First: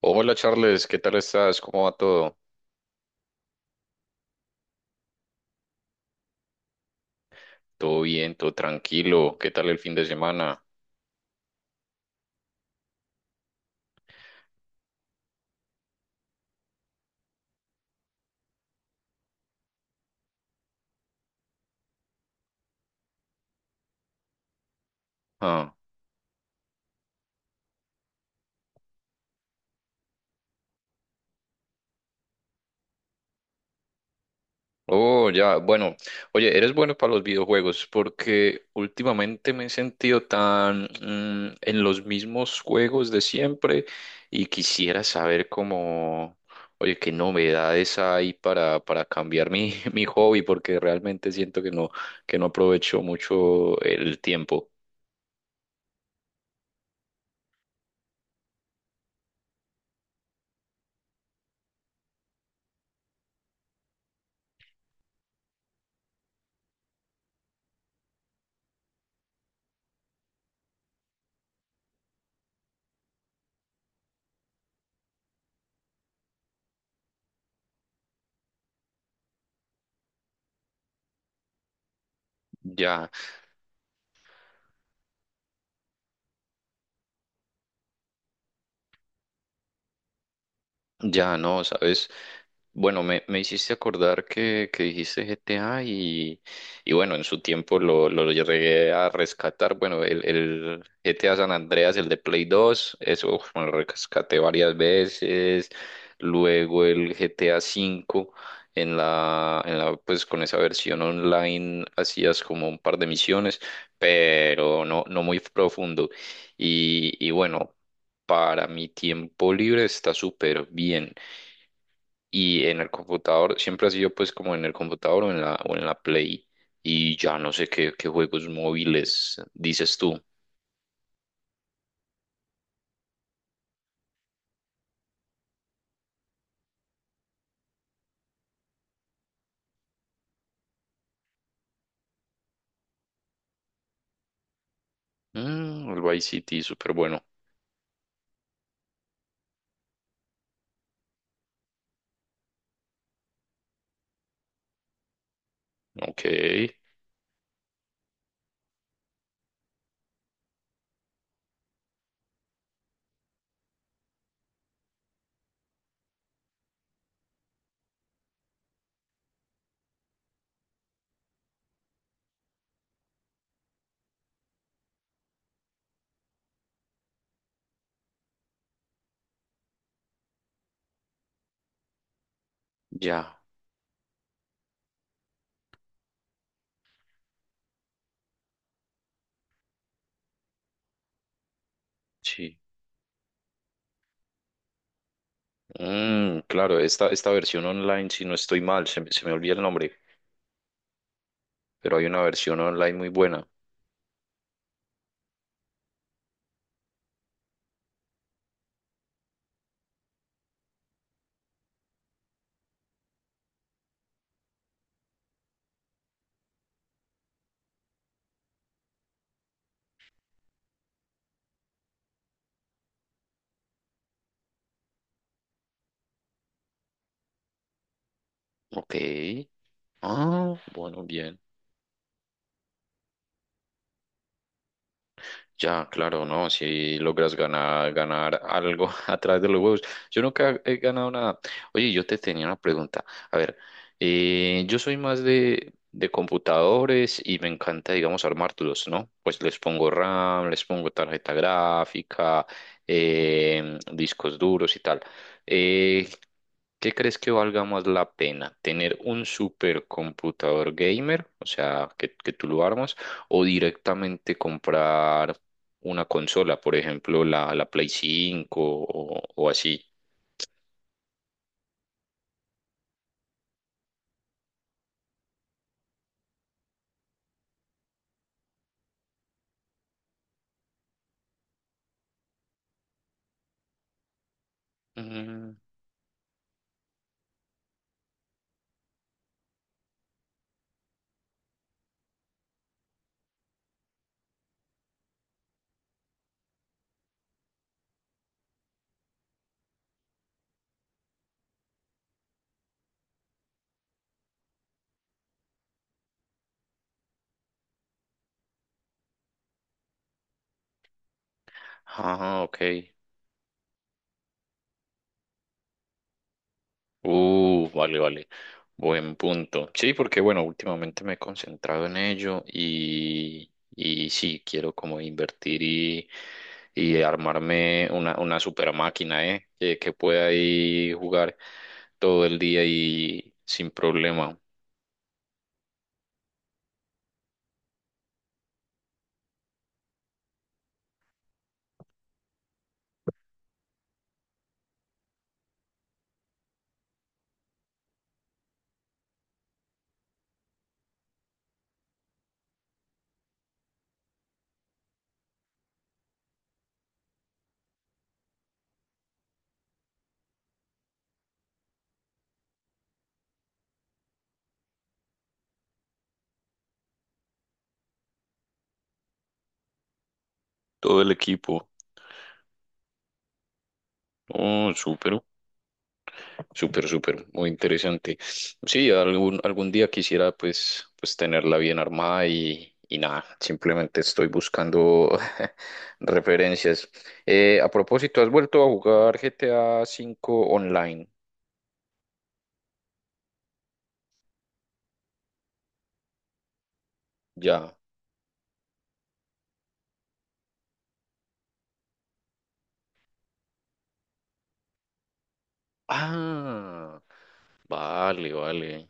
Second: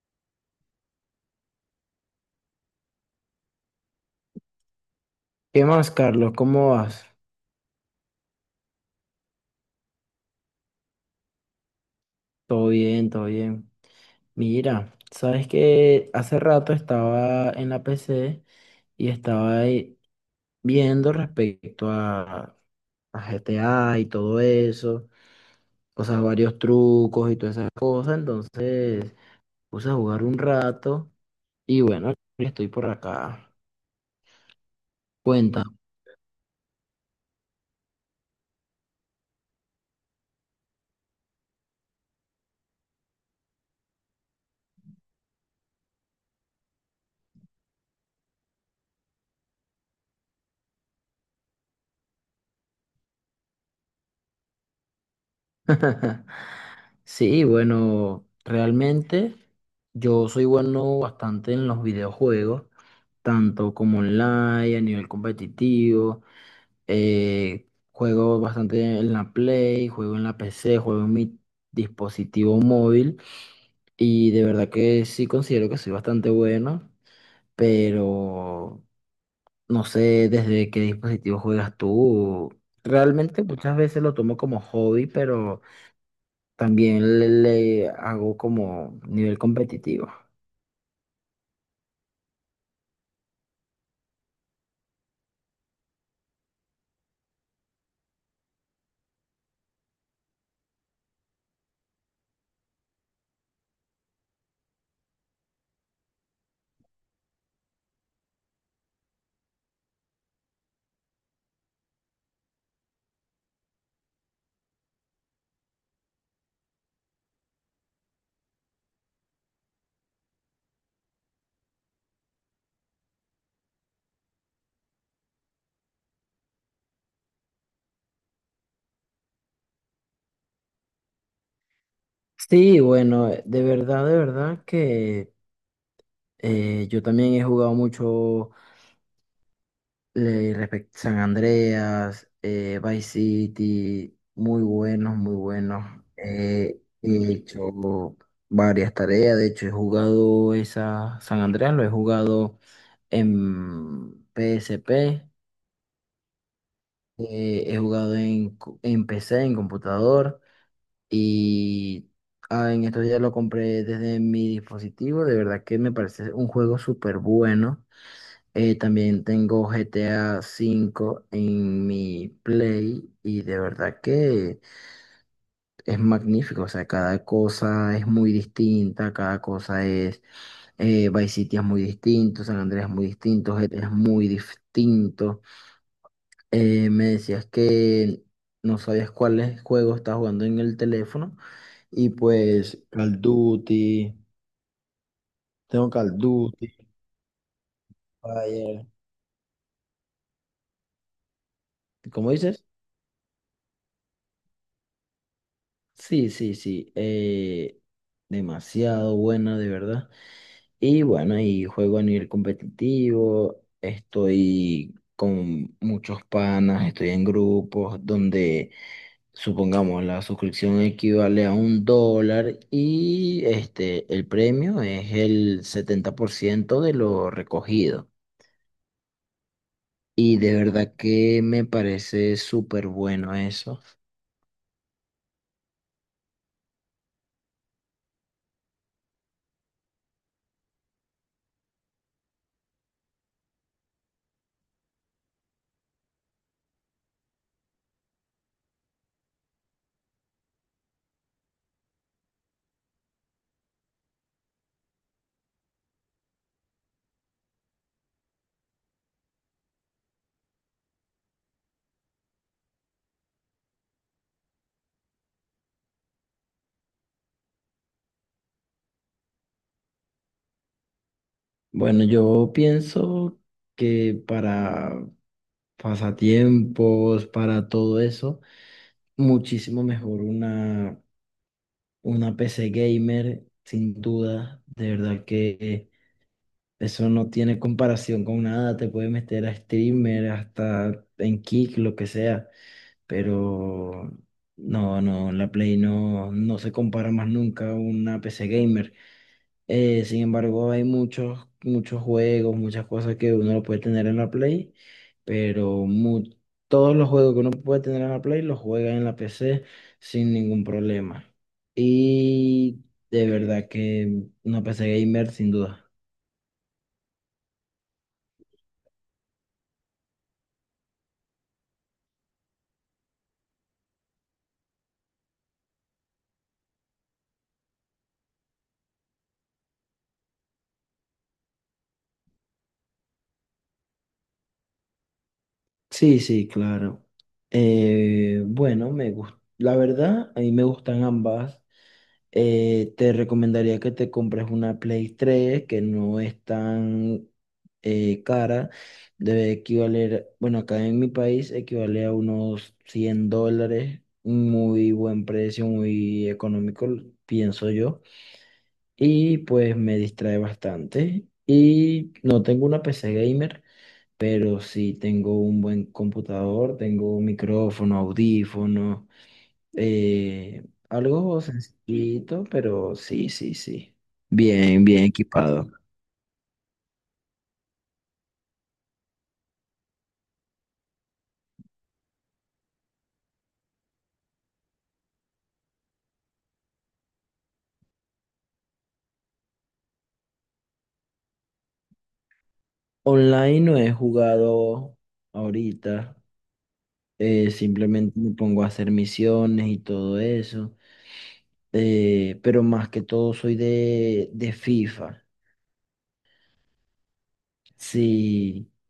Hola Charles, ¿qué tal estás? ¿Cómo va todo? ¿Qué más, Carlos? ¿Cómo vas? ¿Todo bien? ¿Todo tranquilo? ¿Qué tal el fin de semana? Todo bien, todo bien. Mira, sabes que hace rato estaba en la PC y estaba ahí viendo respecto a GTA y todo eso, Ah, o sea, varios trucos y todas esas cosas. Entonces puse a jugar un rato y bueno, estoy por acá. oh, ya, Cuenta. bueno. Oye, eres bueno para los videojuegos porque últimamente me he sentido tan en los mismos juegos de siempre y quisiera saber cómo, oye, qué novedades hay para cambiar mi, mi hobby porque realmente siento que no aprovecho mucho el tiempo. Sí, bueno, realmente yo soy bueno bastante en los videojuegos, tanto como online, a nivel competitivo, juego bastante en la Play, juego en la PC, juego en mi dispositivo móvil y de verdad que sí considero que soy bastante bueno, pero no sé desde qué dispositivo juegas tú. Ya. Realmente muchas veces lo tomo como hobby, pero también le hago como nivel competitivo. Ya no, ¿sabes? Bueno, me hiciste acordar que dijiste GTA y bueno, en su tiempo lo llegué a rescatar. Bueno, el GTA San Andreas, el de Play dos, eso uf, me lo rescaté varias veces. Luego el GTA cinco en la, pues con esa versión online hacías como un par de misiones, pero no muy profundo. Y bueno. Para mi tiempo libre está súper bien. Y en el computador, siempre ha sido pues como en el computador o en la Play. Y ya no sé qué juegos móviles dices tú. Sí, bueno, de verdad que yo también he jugado mucho San Andreas, Vice City, muy buenos, muy buenos. El Vice City, súper bueno. He hecho varias tareas, de hecho he jugado esa San Andreas, lo he jugado en PSP, Ok, he jugado en PC, en computador. Y en esto ya lo compré desde mi dispositivo. De verdad que me parece un juego súper bueno. También tengo GTA 5 en mi Play y de verdad que es magnífico. O sea, cada cosa es muy distinta, Vice City es muy distinto, San Andreas es muy ya, distinto, GTA es muy distinto. Me decías que no sabías cuáles juegos estás jugando en el teléfono. Y sí. pues Call Duty, tengo Call Mm, Duty, claro, esta versión online, si no estoy Fire. mal, se me olvida el nombre, pero hay una ¿Cómo versión dices? online muy buena. Sí, sí, sí. Demasiado buena, de verdad. Y bueno, y juego a nivel competitivo. Estoy con muchos panas, estoy en grupos donde, supongamos, la suscripción equivale a un dólar y este, el premio es el 70% de lo recogido. Ok. Y de Ah, verdad bueno, bien. que me parece súper bueno eso. Ya, claro, no, si logras ganar algo a través de los huevos. Yo nunca he ganado nada. Oye, yo te tenía una pregunta. A ver, yo soy más de computadores y me encanta, digamos, armarlos, ¿no? Pues les pongo RAM, les pongo tarjeta gráfica, discos duros y tal. Eh, ¿Qué crees que valga más la pena? ¿Tener un supercomputador gamer, o sea, que tú lo armas, o directamente comprar una consola, por ejemplo, la Play 5 o así? Bueno, yo pienso que para pasatiempos, para todo eso, muchísimo mejor una PC gamer, sin duda. De verdad Mm, que eso no tiene comparación con nada. Te puedes meter a streamer, hasta en Kick, lo que sea. Pero no, no, la Play no, no se compara más nunca a una PC gamer. Sin embargo, hay muchos, muchos juegos, muchas cosas que uno lo puede tener en la Play, pero todos los juegos que uno puede tener en la Play los juega en la PC sin ningún problema. ah, ok. Y de verdad que una PC gamer sin duda. Vale, vale. Buen punto. Sí, porque bueno, últimamente me he concentrado en ello y sí, quiero como invertir y armarme una super máquina, ¿eh? Que pueda ahí jugar todo el día y sin problema. Sí, sí, claro. Bueno, me gusta. La verdad, a mí me gustan ambas. Te recomendaría que te compres una Play 3 que no es tan cara. Debe equivaler, bueno, acá en mi país equivale a unos 100 dólares. Muy buen precio, muy económico, pienso yo. Y pues me distrae bastante. Y no tengo una PC gamer, pero sí tengo un buen computador, tengo un micrófono, audífonos. Eh, Todo el Algo equipo. sencillito, pero sí, sí, sí. Oh, Bien, bien súper. equipado. Súper, súper, muy interesante. Sí, algún día quisiera pues tenerla bien armada y nada, simplemente estoy buscando referencias. A propósito, ¿has vuelto a jugar GTA 5 online? Online no he jugado ahorita. Ya. Simplemente me pongo a hacer misiones y todo eso. Pero más que todo soy de FIFA. Ah, vale, Sí. vale.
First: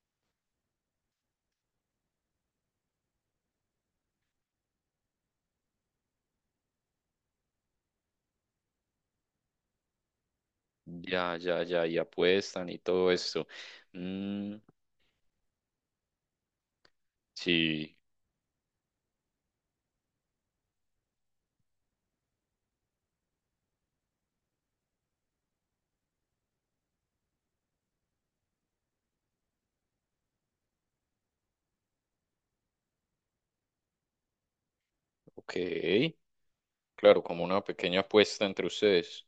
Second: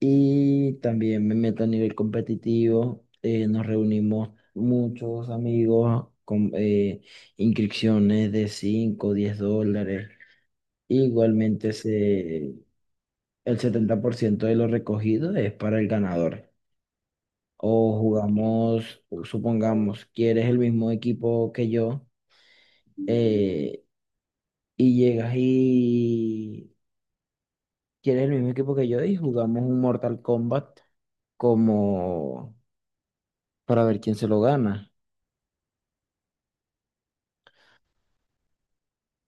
Y también me meto a nivel competitivo. Nos reunimos muchos amigos con inscripciones de 5 10 dólares. Ya, ya, Igualmente, ya, y apuestan y todo esto. el 70% de Mm, lo recogido es para el ganador. O sí, jugamos, o supongamos, quieres el mismo equipo que yo eh, y llegas y quieres el mismo equipo que yo y jugamos un Mortal Kombat como para ver quién se lo gana. ok. Claro, como una pequeña apuesta entre ustedes.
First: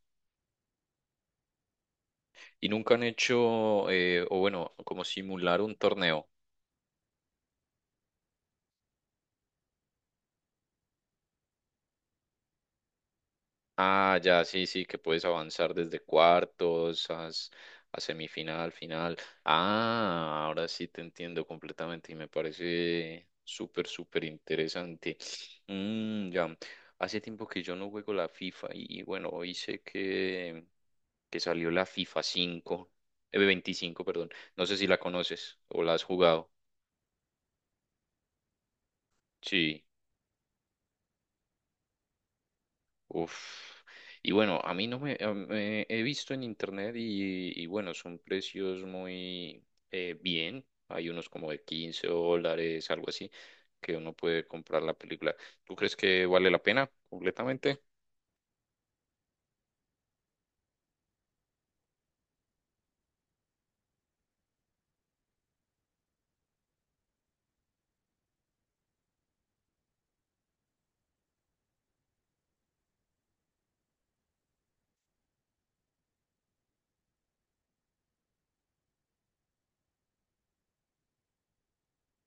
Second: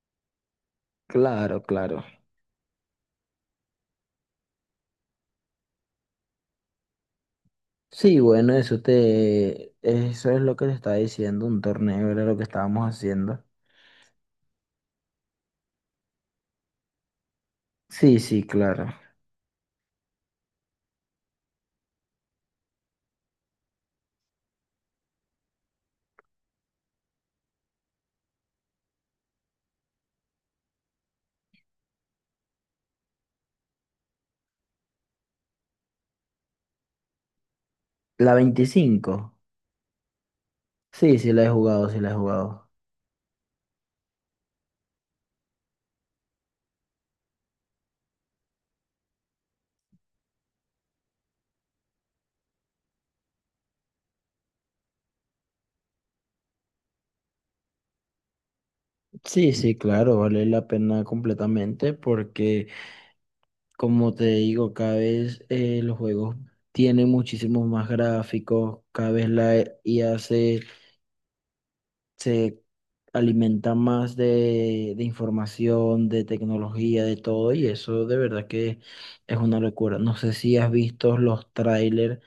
Claro, claro. Y nunca han hecho, o bueno, como simular un torneo. Sí, bueno, eso es lo que te estaba diciendo, un torneo era lo que estábamos haciendo. Ah, ya, sí, sí, que puedes avanzar desde cuartos a Sí, sí, semifinal, claro. final. Ah, ahora sí te entiendo completamente y me parece súper, súper interesante. Mm, ya, hace tiempo que yo no juego la FIFA y bueno, hoy sé que salió la FIFA 5, 25, perdón. No sé si la conoces o la has jugado. La 25. Sí. Sí, sí la he jugado, sí la he jugado. Uf. Y bueno, a mí no me, he visto en internet y bueno, son precios muy bien. Hay unos como de $15, algo así, que uno puede comprar la película. ¿Tú crees que vale la pena completamente? Sí, sí, claro, vale la pena completamente porque, como te digo, cada vez los juegos tienen muchísimos más gráficos, cada vez la IA se alimenta más de información, de tecnología, de todo, y eso de verdad que es una locura. No sé si has visto los trailers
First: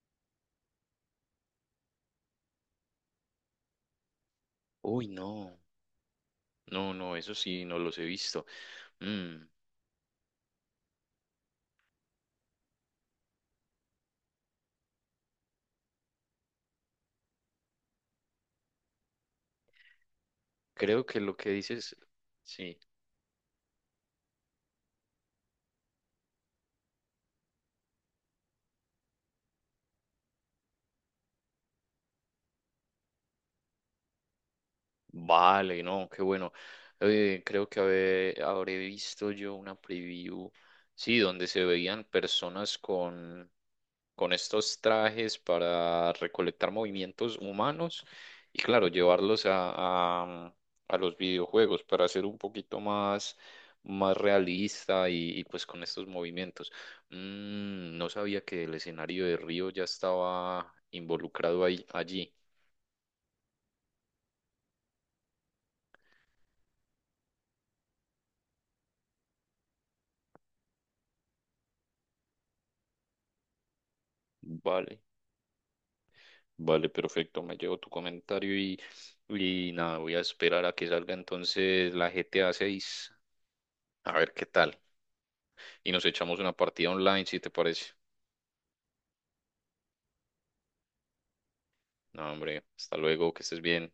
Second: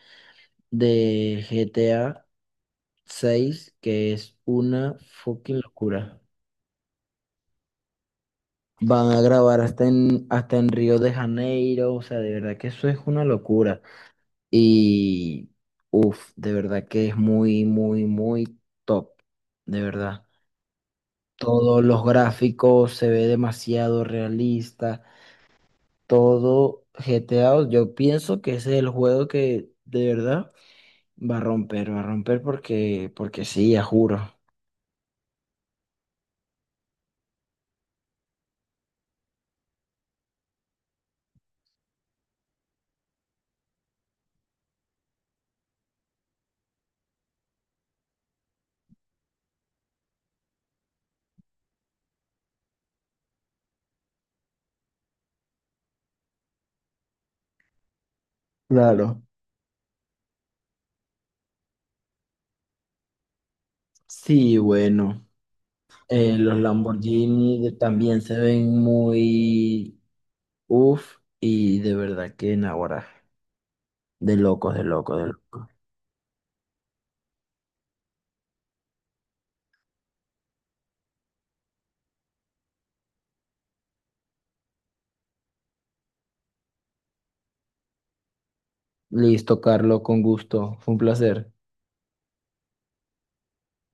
de GTA 6 que es una Uy, no. fucking locura. No, no, eso sí, no los he visto. Van a Mm, grabar hasta en Río de Janeiro, o sea, de verdad que eso es una locura. Y, uff, de verdad que es muy, muy, muy top, de verdad. Creo que lo que Todos dices, los sí. gráficos se ve demasiado realista, todo GTA, yo pienso que ese es el juego que de verdad va a romper porque sí, ya juro. Vale, no, qué bueno. Creo que habré visto yo una preview, sí, donde se veían personas con estos trajes para recolectar movimientos humanos y claro, llevarlos a los videojuegos para hacer un poquito más realista y, pues con estos movimientos. No sabía que el Claro. escenario de Río ya estaba involucrado ahí, allí. Sí, bueno, los Lamborghini también se ven uf, y de verdad que en ahora, de locos, de Vale, locos, de locos. vale, perfecto. Me llevo tu comentario y nada, voy a esperar a que salga entonces la GTA 6. A seis, a ver qué tal. Y nos echamos una partida online, si te parece. Listo, Carlos, con gusto. Fue un placer. No, hombre, hasta luego, que estés bien.